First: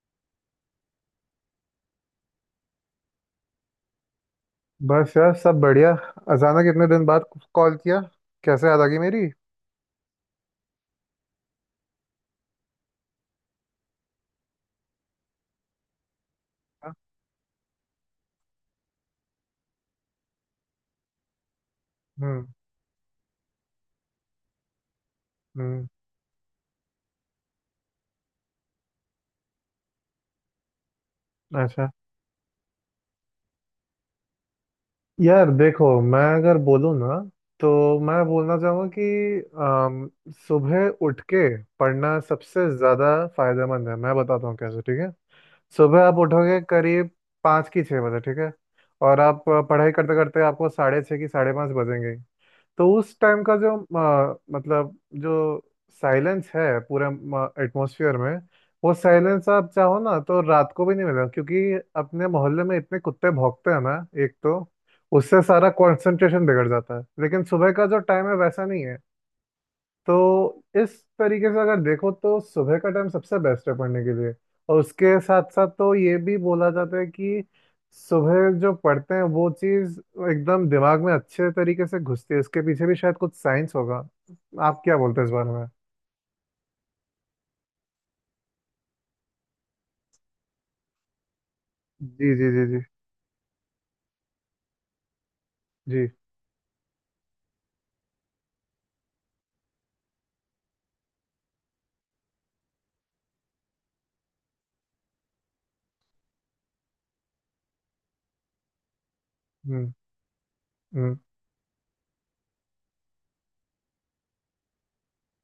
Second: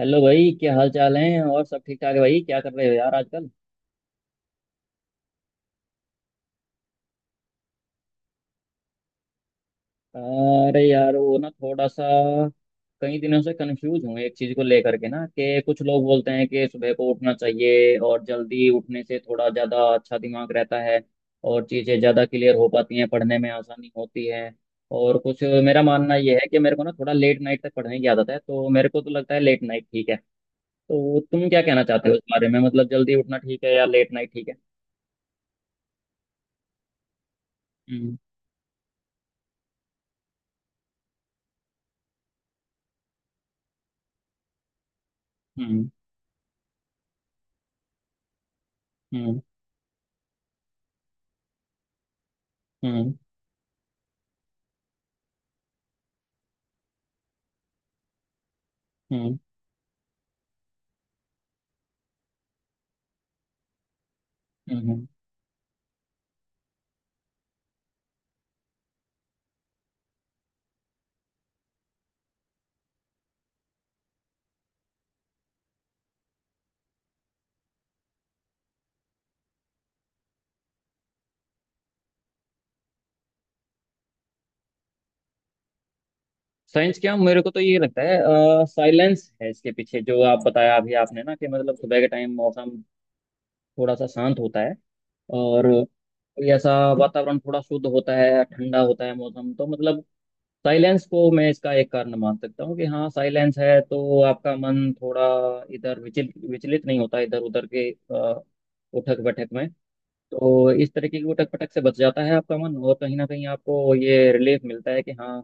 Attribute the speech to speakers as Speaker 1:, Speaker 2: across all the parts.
Speaker 1: Hello भाई, क्या हाल चाल है? और सब ठीक ठाक है? भाई क्या कर रहे हो यार आजकल?
Speaker 2: बस यार, सब बढ़िया। अचानक इतने दिन बाद कॉल किया, कैसे याद आ गई मेरी?
Speaker 1: अरे यार वो ना थोड़ा सा कई दिनों से कंफ्यूज हूँ एक चीज को लेकर के, ना कि कुछ लोग बोलते हैं कि सुबह
Speaker 2: हाँ।
Speaker 1: को उठना चाहिए और जल्दी उठने से थोड़ा ज्यादा अच्छा दिमाग रहता है और चीजें ज्यादा
Speaker 2: हम्म।
Speaker 1: क्लियर हो पाती हैं, पढ़ने में आसानी होती है। और कुछ मेरा
Speaker 2: हम्म।
Speaker 1: मानना यह है कि मेरे को ना थोड़ा लेट नाइट तक पढ़ने की आदत है, तो मेरे को तो लगता है लेट नाइट ठीक है। तो तुम क्या कहना
Speaker 2: अच्छा,
Speaker 1: चाहते हो इस बारे में? मतलब जल्दी उठना ठीक है या लेट नाइट ठीक है?
Speaker 2: यार देखो, मैं अगर बोलूँ ना, तो
Speaker 1: हम्म
Speaker 2: मैं बोलना चाहूँगा कि सुबह उठ के पढ़ना सबसे ज़्यादा फायदेमंद है। मैं बताता हूँ कैसे, ठीक है।
Speaker 1: हम्म
Speaker 2: सुबह आप उठोगे करीब पाँच की छः बजे, ठीक है। और
Speaker 1: हम्म
Speaker 2: आप पढ़ाई करते करते आपको साढ़े छः की साढ़े पाँच बजेंगे। तो
Speaker 1: हम्म
Speaker 2: उस टाइम का जो मतलब, जो साइलेंस है पूरे एटमॉस्फेयर में, वो
Speaker 1: हम्म
Speaker 2: साइलेंस आप चाहो ना तो रात को भी नहीं मिलेगा। क्योंकि अपने मोहल्ले में इतने कुत्ते भौंकते हैं ना, एक तो
Speaker 1: हम्म।
Speaker 2: उससे सारा कंसंट्रेशन बिगड़ जाता है। लेकिन सुबह का जो टाइम है, वैसा नहीं है। तो इस तरीके से अगर देखो तो सुबह का टाइम सबसे बेस्ट है पढ़ने के लिए। और उसके साथ साथ तो ये भी बोला जाता है कि सुबह जो पढ़ते हैं, वो चीज़ एकदम दिमाग में अच्छे तरीके से घुसती है। इसके पीछे भी शायद कुछ साइंस होगा। आप क्या बोलते हैं इस बारे में?
Speaker 1: साइंस क्या, मेरे को तो ये लगता है साइलेंस है इसके पीछे, जो आप बताया अभी आपने ना कि मतलब सुबह के
Speaker 2: जी
Speaker 1: टाइम
Speaker 2: जी जी
Speaker 1: मौसम
Speaker 2: जी।
Speaker 1: थोड़ा सा शांत होता है और
Speaker 2: जी।
Speaker 1: कोई ऐसा वातावरण थोड़ा शुद्ध होता है, ठंडा होता है मौसम, तो मतलब साइलेंस को मैं इसका एक कारण मान सकता हूँ कि हाँ साइलेंस है तो आपका मन थोड़ा इधर विचल विचलित नहीं होता, इधर उधर के उठक बैठक में।
Speaker 2: हम्म।
Speaker 1: तो इस तरीके
Speaker 2: हम्म।
Speaker 1: की उठक पटक से बच जाता है आपका मन और कहीं ना कहीं आपको ये रिलीफ मिलता है कि हाँ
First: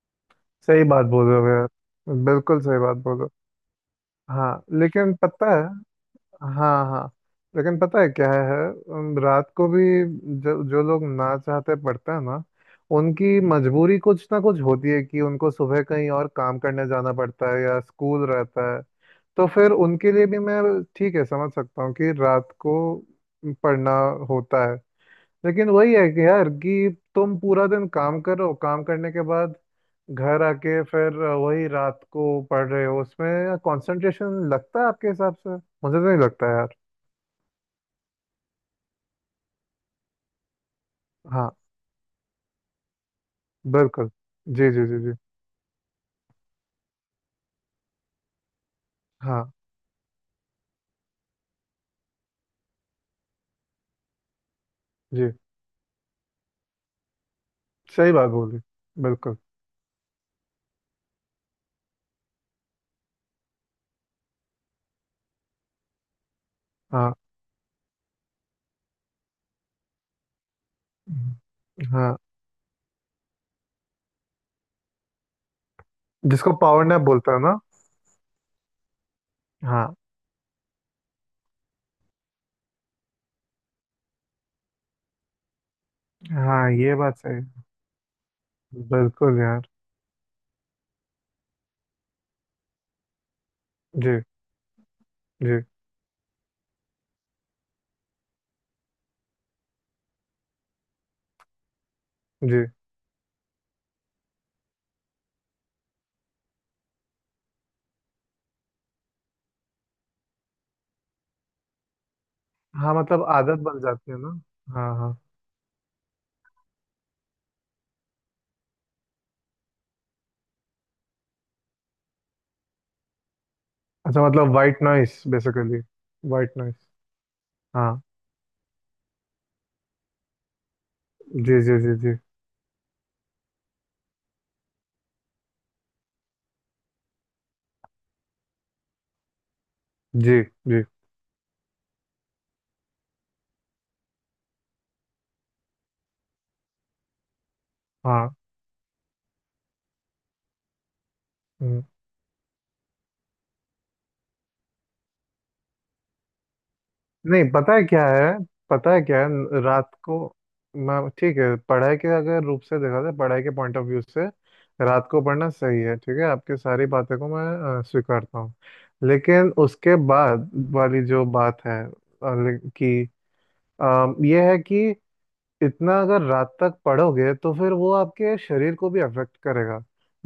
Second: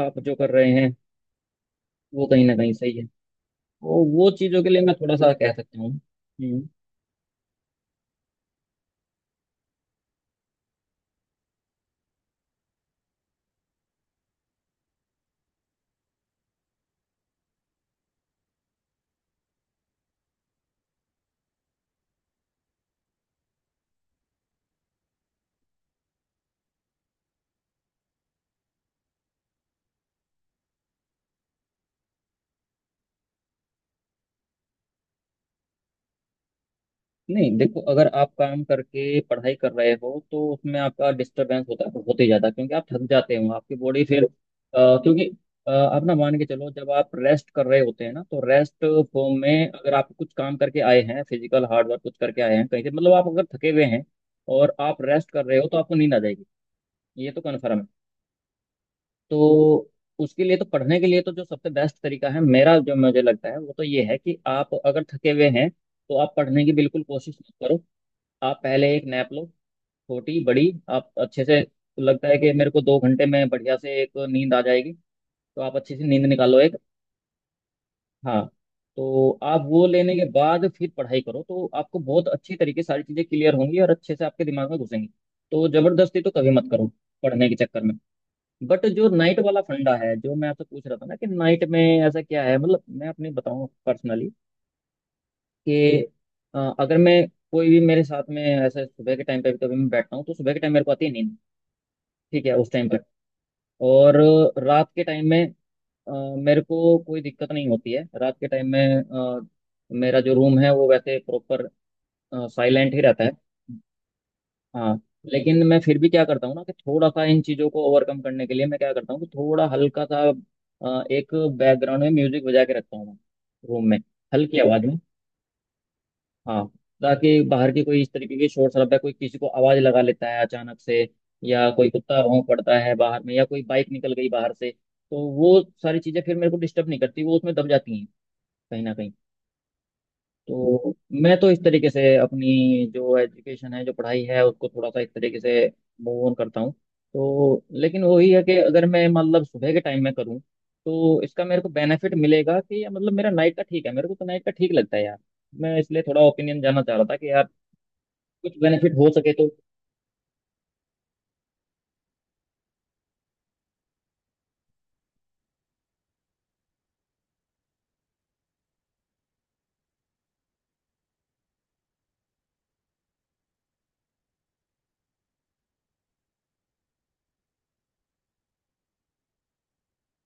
Speaker 1: आप जो कर रहे
Speaker 2: सही
Speaker 1: हैं
Speaker 2: बात बोल रहे हो यार।
Speaker 1: वो कहीं ना
Speaker 2: बिल्कुल
Speaker 1: कहीं
Speaker 2: सही
Speaker 1: सही
Speaker 2: बात
Speaker 1: है।
Speaker 2: बोल रहे
Speaker 1: वो
Speaker 2: हो।
Speaker 1: चीज़ों
Speaker 2: हाँ,
Speaker 1: के लिए मैं
Speaker 2: लेकिन
Speaker 1: थोड़ा सा
Speaker 2: पता
Speaker 1: कह
Speaker 2: है।
Speaker 1: सकता हूँ।
Speaker 2: हाँ हाँ, लेकिन पता है क्या है। रात को भी जो जो लोग ना चाहते पढ़ते हैं ना, उनकी मजबूरी कुछ ना कुछ होती है कि उनको सुबह कहीं और काम करने जाना पड़ता है या स्कूल रहता है। तो फिर उनके लिए भी मैं ठीक है, समझ सकता हूँ कि रात को पढ़ना होता है। लेकिन वही है कि यार, कि तुम पूरा दिन काम करो, काम करने के बाद घर आके फिर वही रात को पढ़ रहे हो, उसमें कंसंट्रेशन लगता है आपके हिसाब से? मुझे तो नहीं लगता यार।
Speaker 1: नहीं देखो, अगर आप काम करके पढ़ाई कर रहे हो तो उसमें आपका
Speaker 2: हाँ।
Speaker 1: डिस्टरबेंस होता होते ही जाता है, क्योंकि आप थक जाते हो, आपकी बॉडी
Speaker 2: बिल्कुल।
Speaker 1: फिर
Speaker 2: जी जी जी जी।
Speaker 1: क्योंकि आप ना मान के चलो, जब आप रेस्ट कर रहे होते हैं ना तो रेस्ट फॉर्म
Speaker 2: हाँ।
Speaker 1: में अगर आप कुछ काम करके आए हैं, फिजिकल हार्ड वर्क कुछ करके आए हैं कहीं से, मतलब आप अगर थके हुए हैं और आप रेस्ट
Speaker 2: जी।
Speaker 1: कर रहे हो तो आपको नींद आ जाएगी, ये तो कन्फर्म है।
Speaker 2: सही बात बोली। बिल्कुल।
Speaker 1: तो उसके लिए तो, पढ़ने के लिए तो जो सबसे बेस्ट तरीका है, मेरा जो मुझे लगता है वो तो ये है कि आप अगर थके हुए हैं तो आप पढ़ने की बिल्कुल
Speaker 2: हाँ
Speaker 1: कोशिश मत करो। आप पहले एक नैप लो, छोटी बड़ी आप अच्छे से,
Speaker 2: हाँ।
Speaker 1: लगता है कि मेरे को दो घंटे में बढ़िया से एक नींद आ जाएगी, तो आप अच्छी सी नींद
Speaker 2: जिसको
Speaker 1: निकालो एक।
Speaker 2: पावर नैप बोलते हैं ना।
Speaker 1: हाँ, तो आप वो
Speaker 2: हाँ।
Speaker 1: लेने के बाद फिर पढ़ाई करो तो आपको बहुत अच्छी तरीके से सारी चीज़ें क्लियर होंगी और अच्छे से आपके दिमाग में घुसेंगी। तो जबरदस्ती तो कभी मत
Speaker 2: हाँ
Speaker 1: करो
Speaker 2: ये बात सही
Speaker 1: पढ़ने के
Speaker 2: है।
Speaker 1: चक्कर में। बट जो
Speaker 2: बिल्कुल
Speaker 1: नाइट वाला
Speaker 2: यार।
Speaker 1: फंडा है जो मैं आपसे पूछ रहा था ना, कि नाइट में ऐसा क्या है? मतलब मैं अपनी बताऊं
Speaker 2: जी
Speaker 1: पर्सनली
Speaker 2: जी
Speaker 1: कि अगर मैं कोई भी मेरे साथ में ऐसा, सुबह के टाइम पे भी कभी मैं बैठता हूँ तो सुबह के टाइम मेरे को आती है नींद, ठीक है
Speaker 2: जी।
Speaker 1: उस टाइम पर। और रात के टाइम में अ, मेरे को कोई दिक्कत नहीं होती है, रात के टाइम में मेरा जो रूम है वो वैसे प्रॉपर साइलेंट
Speaker 2: हाँ,
Speaker 1: ही
Speaker 2: मतलब
Speaker 1: रहता है।
Speaker 2: आदत बन जाती है ना।
Speaker 1: हाँ,
Speaker 2: हाँ हाँ।
Speaker 1: लेकिन मैं फिर भी क्या करता हूँ ना कि थोड़ा सा इन चीज़ों को ओवरकम करने के लिए मैं क्या करता हूँ कि थोड़ा हल्का सा एक बैकग्राउंड में म्यूजिक बजा के रखता हूँ मैं, रूम में,
Speaker 2: अच्छा, मतलब
Speaker 1: हल्की
Speaker 2: वाइट
Speaker 1: आवाज़ में।
Speaker 2: Noise basically. वाइट
Speaker 1: हाँ,
Speaker 2: नॉइस।
Speaker 1: ताकि बाहर की
Speaker 2: हाँ।
Speaker 1: कोई इस तरीके की शोर शराबा, कोई किसी को आवाज़ लगा लेता है अचानक से,
Speaker 2: जी
Speaker 1: या
Speaker 2: जी
Speaker 1: कोई
Speaker 2: जी जी
Speaker 1: कुत्ता भौंक पड़ता है बाहर में, या कोई बाइक निकल गई बाहर से, तो वो सारी चीज़ें फिर मेरे को डिस्टर्ब नहीं करती, वो उसमें दब जाती हैं कहीं ना कहीं।
Speaker 2: जी जी।
Speaker 1: तो मैं तो इस तरीके से अपनी जो एजुकेशन है, जो पढ़ाई है, उसको थोड़ा सा इस तरीके से मूव ऑन करता हूँ। तो लेकिन
Speaker 2: हाँ।
Speaker 1: वही है कि अगर मैं मतलब सुबह के टाइम में करूँ तो इसका मेरे को
Speaker 2: हम्म।
Speaker 1: बेनिफिट मिलेगा कि, या मतलब मेरा नाइट का ठीक है? मेरे को तो नाइट का ठीक लगता है यार। मैं इसलिए थोड़ा ओपिनियन जानना चाह रहा था कि
Speaker 2: नहीं,
Speaker 1: यार
Speaker 2: पता है क्या है।
Speaker 1: कुछ
Speaker 2: पता
Speaker 1: बेनिफिट
Speaker 2: है
Speaker 1: हो
Speaker 2: क्या है,
Speaker 1: सके तो।
Speaker 2: रात को मैं ठीक है, पढ़ाई के अगर रूप से देखा जाए, पढ़ाई के पॉइंट ऑफ व्यू से रात को पढ़ना सही है, ठीक है। आपकी सारी बातें को मैं स्वीकारता हूँ। लेकिन उसके बाद वाली जो बात है कि अ, ये है कि इतना अगर रात तक पढ़ोगे तो फिर वो आपके शरीर को भी अफेक्ट करेगा।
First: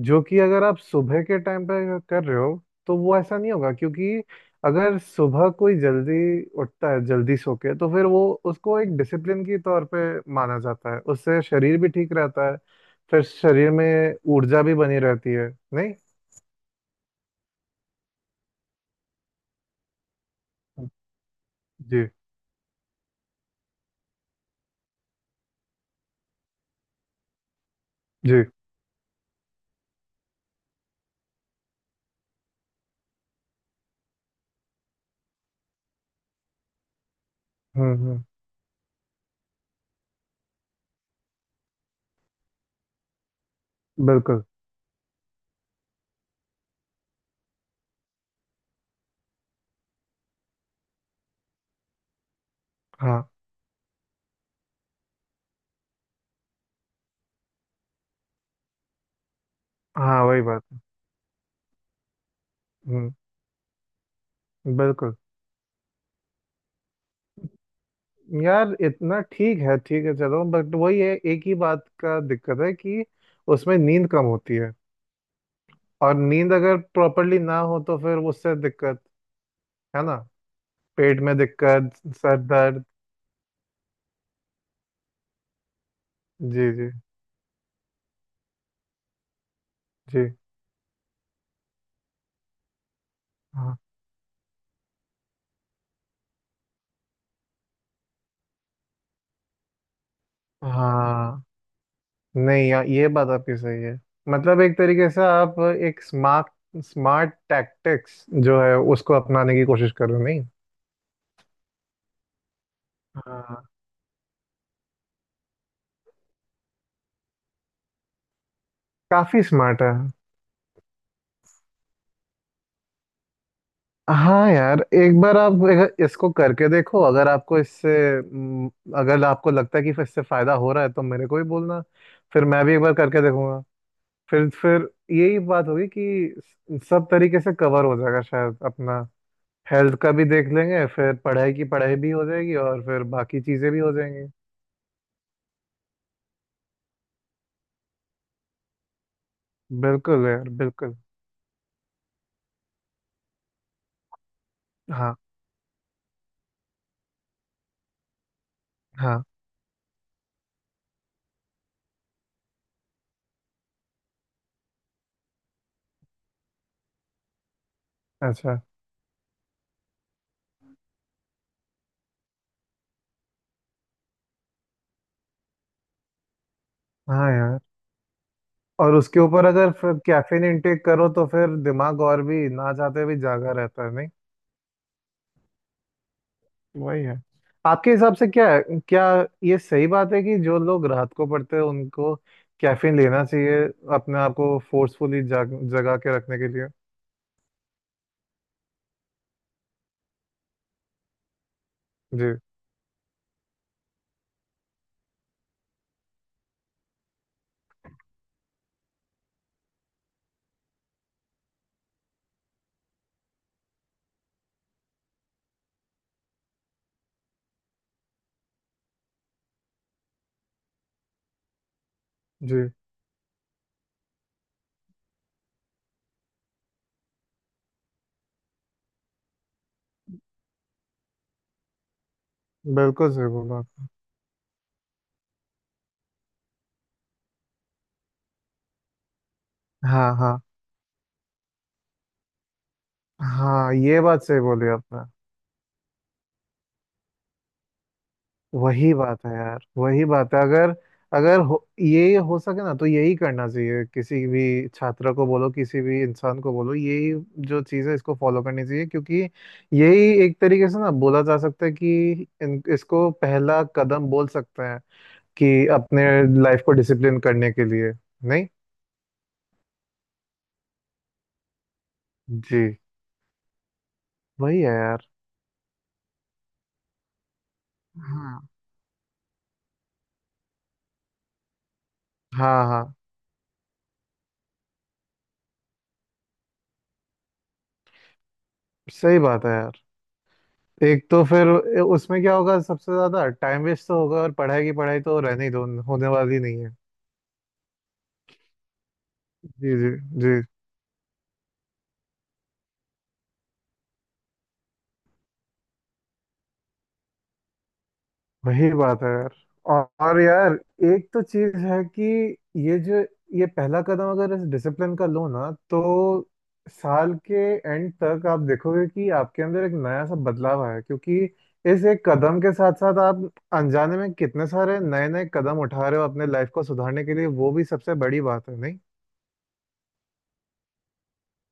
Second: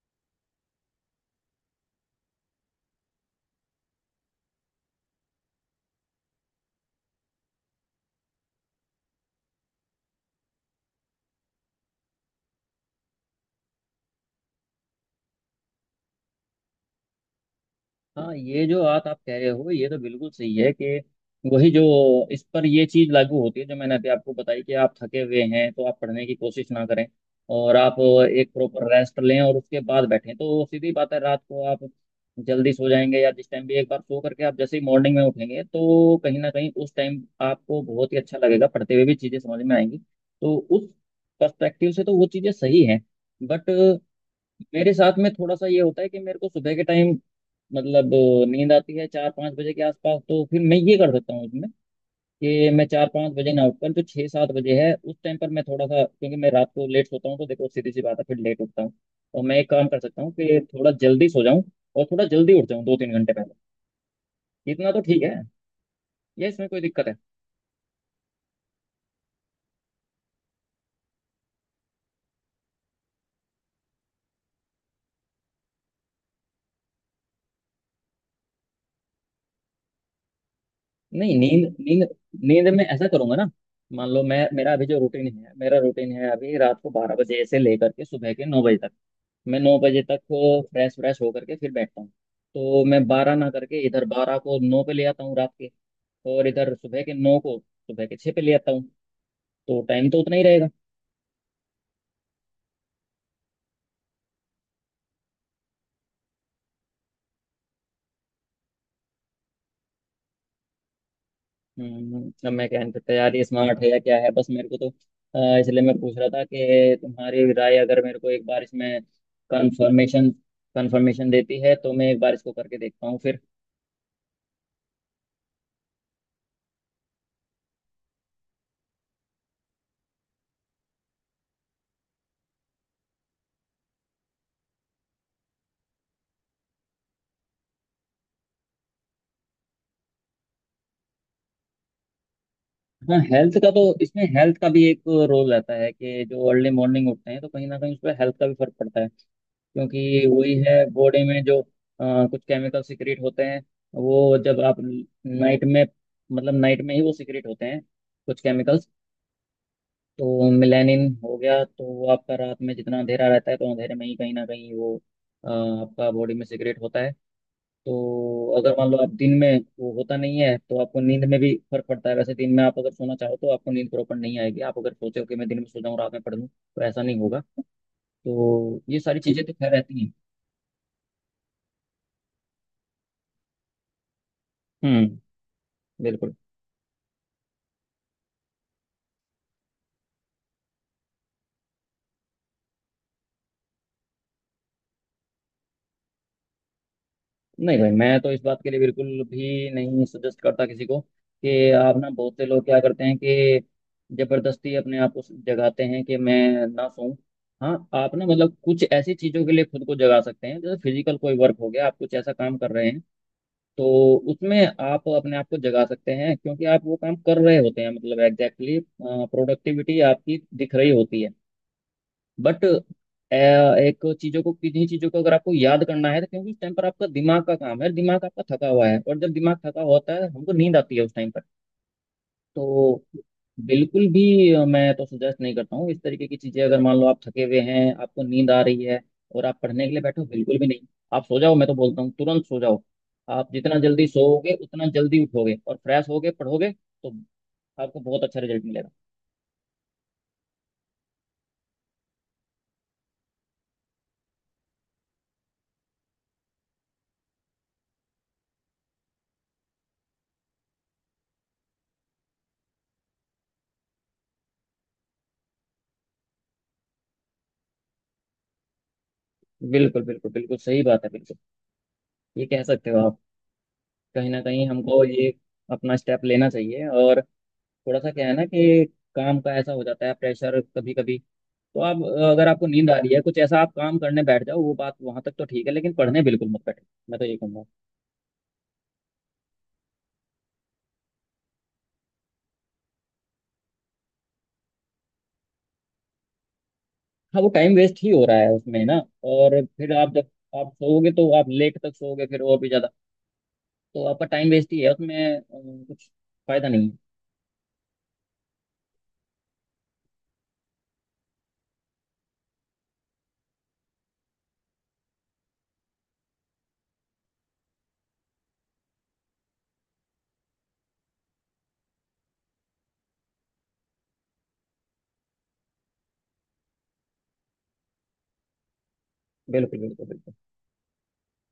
Speaker 2: जो कि अगर आप सुबह के टाइम पे अगर कर रहे हो तो वो ऐसा नहीं होगा, क्योंकि अगर सुबह कोई जल्दी उठता है, जल्दी सो के, तो फिर वो, उसको एक डिसिप्लिन की तौर पे माना जाता है, उससे शरीर भी ठीक रहता है, फिर शरीर में ऊर्जा भी बनी रहती है, नहीं?
Speaker 1: हाँ, ये जो बात आप कह रहे हो ये तो बिल्कुल सही है कि वही जो,
Speaker 2: जी
Speaker 1: इस पर ये चीज लागू होती है जो मैंने अभी आपको बताई कि आप थके हुए हैं तो आप पढ़ने की कोशिश ना करें और आप
Speaker 2: जी।
Speaker 1: एक प्रॉपर रेस्ट लें और उसके बाद बैठें, तो सीधी बात है रात को आप जल्दी सो जाएंगे या जिस टाइम भी एक बार सो करके आप जैसे ही मॉर्निंग में उठेंगे तो कहीं ना कहीं उस टाइम आपको बहुत
Speaker 2: हम्म।
Speaker 1: ही अच्छा लगेगा, पढ़ते हुए भी चीजें समझ में आएंगी। तो उस पर्सपेक्टिव से तो वो चीजें सही हैं। बट
Speaker 2: बिल्कुल।
Speaker 1: मेरे साथ में थोड़ा सा ये होता है कि मेरे को सुबह के टाइम मतलब नींद आती है चार पाँच बजे के आसपास, तो फिर मैं ये कर सकता हूँ उसमें कि मैं चार
Speaker 2: हाँ
Speaker 1: पाँच बजे ना उठकर जो छः सात बजे है उस टाइम पर, मैं थोड़ा सा, क्योंकि मैं रात को लेट सोता हूँ तो देखो सीधी सी बात है फिर लेट उठता हूँ, तो मैं एक काम कर सकता
Speaker 2: हाँ,
Speaker 1: हूँ
Speaker 2: वही
Speaker 1: कि
Speaker 2: बात है।
Speaker 1: थोड़ा जल्दी सो जाऊँ और थोड़ा जल्दी उठ जाऊँ, दो
Speaker 2: हम्म।
Speaker 1: तीन घंटे पहले। इतना तो
Speaker 2: बिल्कुल
Speaker 1: ठीक है, ये इसमें कोई दिक्कत है?
Speaker 2: यार, इतना ठीक है, ठीक है, चलो, बट वही है, एक ही बात का दिक्कत है कि उसमें नींद कम होती है, और नींद अगर प्रॉपरली ना हो तो फिर उससे दिक्कत है ना, पेट में
Speaker 1: नहीं नींद
Speaker 2: दिक्कत,
Speaker 1: नींद
Speaker 2: सर
Speaker 1: नींद में
Speaker 2: दर्द।
Speaker 1: ऐसा करूंगा ना, मान लो मैं, मेरा अभी जो रूटीन है, मेरा रूटीन है अभी
Speaker 2: जी
Speaker 1: रात को
Speaker 2: जी
Speaker 1: बारह बजे से लेकर के सुबह के नौ बजे तक, मैं नौ बजे तक
Speaker 2: जी।
Speaker 1: फ्रेश व्रेश होकर के फिर बैठता हूँ। तो मैं बारह ना
Speaker 2: हाँ
Speaker 1: करके इधर बारह को नौ पे ले आता हूँ रात के, और इधर सुबह के नौ को सुबह के छः पे ले आता हूँ, तो टाइम तो उतना ही रहेगा।
Speaker 2: हाँ। नहीं यार, ये बात आपकी सही है। मतलब एक तरीके से आप एक स्मार्ट स्मार्ट टैक्टिक्स जो है, उसको अपनाने की कोशिश कर रहे हो, नहीं?
Speaker 1: अब मैं क्या नहीं सकता यार ये
Speaker 2: हाँ,
Speaker 1: स्मार्ट है या क्या है, बस मेरे को तो इसलिए मैं पूछ रहा था कि तुम्हारी राय अगर मेरे को एक बार इसमें
Speaker 2: काफी स्मार्ट है।
Speaker 1: कंफर्मेशन कंफर्मेशन देती है तो मैं एक बार इसको करके देखता हूँ फिर।
Speaker 2: हाँ यार, एक बार आप अगर इसको करके देखो, अगर आपको इससे, हम्म, अगर आपको लगता है कि इससे फायदा हो रहा है तो मेरे को भी बोलना, फिर मैं भी एक बार करके देखूंगा। फिर यही बात होगी कि सब तरीके से कवर हो जाएगा शायद अपना। हेल्थ का भी देख लेंगे, फिर पढ़ाई की पढ़ाई भी हो जाएगी, और फिर
Speaker 1: हाँ,
Speaker 2: बाकी
Speaker 1: हेल्थ का
Speaker 2: चीजें भी
Speaker 1: तो,
Speaker 2: हो
Speaker 1: इसमें
Speaker 2: जाएंगी।
Speaker 1: हेल्थ का भी एक रोल रहता है, कि जो अर्ली मॉर्निंग उठते हैं तो कहीं ना कहीं उस पर हेल्थ का भी फर्क पड़ता है, क्योंकि
Speaker 2: बिल्कुल यार,
Speaker 1: वही है,
Speaker 2: बिल्कुल।
Speaker 1: बॉडी में जो कुछ केमिकल सिक्रेट होते हैं, वो जब आप
Speaker 2: हाँ
Speaker 1: नाइट में, मतलब नाइट में ही वो सिक्रेट होते हैं, कुछ केमिकल्स।
Speaker 2: हाँ।
Speaker 1: तो मेलानिन हो गया, तो वो आपका रात में जितना अंधेरा रहता है तो अंधेरे में ही कहीं ना कहीं वो आपका बॉडी में सिक्रेट होता है। तो
Speaker 2: अच्छा।
Speaker 1: अगर मान लो आप दिन में, वो होता नहीं है, तो आपको नींद में भी फर्क पड़ता है। वैसे दिन में आप अगर सोना चाहो तो आपको नींद प्रॉपर नहीं आएगी, आप अगर सोचो कि मैं दिन में सो जाऊँ रात में पढ़ लूँ, तो ऐसा नहीं
Speaker 2: हाँ
Speaker 1: होगा।
Speaker 2: यार,
Speaker 1: तो
Speaker 2: और
Speaker 1: ये सारी
Speaker 2: उसके ऊपर
Speaker 1: चीज़ें तो
Speaker 2: अगर
Speaker 1: खैर
Speaker 2: फिर
Speaker 1: रहती हैं।
Speaker 2: कैफीन इनटेक करो तो फिर दिमाग और भी ना चाहते भी जागा रहता है, नहीं?
Speaker 1: हम्म, बिल्कुल।
Speaker 2: वही है। आपके हिसाब से क्या है? क्या ये सही बात है कि जो लोग रात को पढ़ते हैं उनको कैफीन लेना चाहिए, अपने आप को फोर्सफुली जाग जगा के रखने के लिए?
Speaker 1: नहीं भाई, मैं तो इस बात के लिए बिल्कुल भी नहीं सजेस्ट करता किसी को कि आप ना,
Speaker 2: जी
Speaker 1: बहुत से लोग क्या करते हैं कि जबरदस्ती अपने आप को जगाते हैं कि मैं ना सोऊं। हाँ, आप ना मतलब कुछ ऐसी चीजों के लिए खुद को जगा सकते हैं जैसे फिजिकल कोई वर्क हो गया, आप कुछ ऐसा काम कर रहे हैं, तो उसमें आप अपने आप को जगा सकते हैं क्योंकि आप वो काम कर रहे होते हैं, मतलब एग्जैक्टली प्रोडक्टिविटी आपकी दिख रही होती है। बट
Speaker 2: जी।
Speaker 1: एक चीजों को, किन्हीं चीजों को अगर आपको याद करना है, तो क्योंकि उस टाइम पर आपका दिमाग का काम है, दिमाग आपका थका हुआ है, और जब दिमाग थका होता है हमको नींद आती है उस टाइम पर, तो
Speaker 2: बिल्कुल सही बोला।
Speaker 1: बिल्कुल भी मैं तो सजेस्ट नहीं करता हूँ इस तरीके की चीजें। अगर मान लो आप थके हुए हैं, आपको नींद आ रही है, और आप पढ़ने के लिए
Speaker 2: हाँ
Speaker 1: बैठो,
Speaker 2: हाँ
Speaker 1: बिल्कुल भी नहीं। आप सो जाओ, मैं तो बोलता हूँ तुरंत सो जाओ। आप
Speaker 2: हाँ,
Speaker 1: जितना
Speaker 2: ये
Speaker 1: जल्दी
Speaker 2: बात सही
Speaker 1: सोओगे
Speaker 2: बोली
Speaker 1: उतना
Speaker 2: आपने।
Speaker 1: जल्दी उठोगे और फ्रेश होगे, पढ़ोगे, तो आपको बहुत अच्छा रिजल्ट मिलेगा।
Speaker 2: वही बात है यार, वही बात है, अगर अगर हो, ये हो सके ना तो यही करना चाहिए, किसी भी छात्र को बोलो, किसी भी इंसान को बोलो, यही जो चीज़ है इसको फॉलो करनी चाहिए। क्योंकि यही एक तरीके से ना बोला जा सकता है कि इसको पहला कदम बोल सकते हैं, कि अपने लाइफ को डिसिप्लिन करने के लिए, नहीं?
Speaker 1: बिल्कुल बिल्कुल बिल्कुल सही बात है, बिल्कुल। ये
Speaker 2: जी।
Speaker 1: कह सकते हो आप, कहीं ना
Speaker 2: वही है
Speaker 1: कहीं हमको
Speaker 2: यार।
Speaker 1: ये अपना स्टेप लेना चाहिए। और थोड़ा सा क्या है
Speaker 2: हाँ
Speaker 1: ना कि काम का ऐसा हो जाता है प्रेशर कभी कभी, तो आप, अगर
Speaker 2: हाँ
Speaker 1: आपको नींद
Speaker 2: हाँ।
Speaker 1: आ रही है कुछ ऐसा आप काम करने बैठ जाओ, वो बात वहां तक तो ठीक है, लेकिन पढ़ने बिल्कुल मत बैठो, मैं तो ये कहूंगा।
Speaker 2: सही बात है यार। एक तो फिर उसमें क्या होगा, सबसे ज्यादा टाइम वेस्ट तो होगा और पढ़ाई की पढ़ाई तो रहने ही दो, होने वाली नहीं है।
Speaker 1: हाँ, वो टाइम वेस्ट ही हो रहा है उसमें ना, और
Speaker 2: जी जी
Speaker 1: फिर आप जब,
Speaker 2: जी।
Speaker 1: आप सोओगे तो आप लेट तक सोओगे फिर, और भी ज्यादा। तो आपका टाइम वेस्ट ही है उसमें, कुछ फायदा नहीं है।
Speaker 2: वही बात है यार। और यार, एक तो चीज है कि ये जो ये पहला कदम अगर इस डिसिप्लिन का लो ना, तो साल के एंड तक आप देखोगे कि आपके अंदर एक नया सा बदलाव आया है, क्योंकि इस एक कदम के साथ साथ आप अनजाने में कितने सारे नए नए कदम उठा रहे हो अपने लाइफ को सुधारने के लिए, वो भी सबसे बड़ी बात है, नहीं?
Speaker 1: बिल्कुल बिल्कुल बिल्कुल।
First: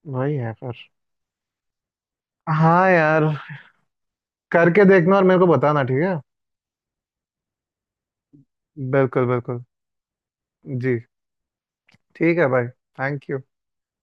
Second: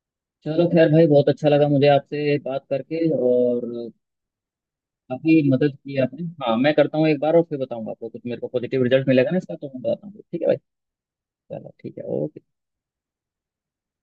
Speaker 2: वही है।
Speaker 1: चलो खैर भाई, बहुत अच्छा लगा मुझे आपसे बात
Speaker 2: हाँ
Speaker 1: करके,
Speaker 2: यार,
Speaker 1: और
Speaker 2: करके देखना और मेरे को
Speaker 1: काफी मदद
Speaker 2: बताना,
Speaker 1: की
Speaker 2: ठीक है।
Speaker 1: आपने। हाँ मैं करता हूँ एक बार और फिर बताऊंगा आपको, कुछ मेरे को पॉजिटिव रिजल्ट
Speaker 2: बिल्कुल
Speaker 1: मिलेगा ना इसका
Speaker 2: बिल्कुल।
Speaker 1: तो मैं बताता हूँ, ठीक है भाई?
Speaker 2: जी।
Speaker 1: चलो ठीक है,
Speaker 2: ठीक
Speaker 1: ओके।
Speaker 2: है भाई। Thank you.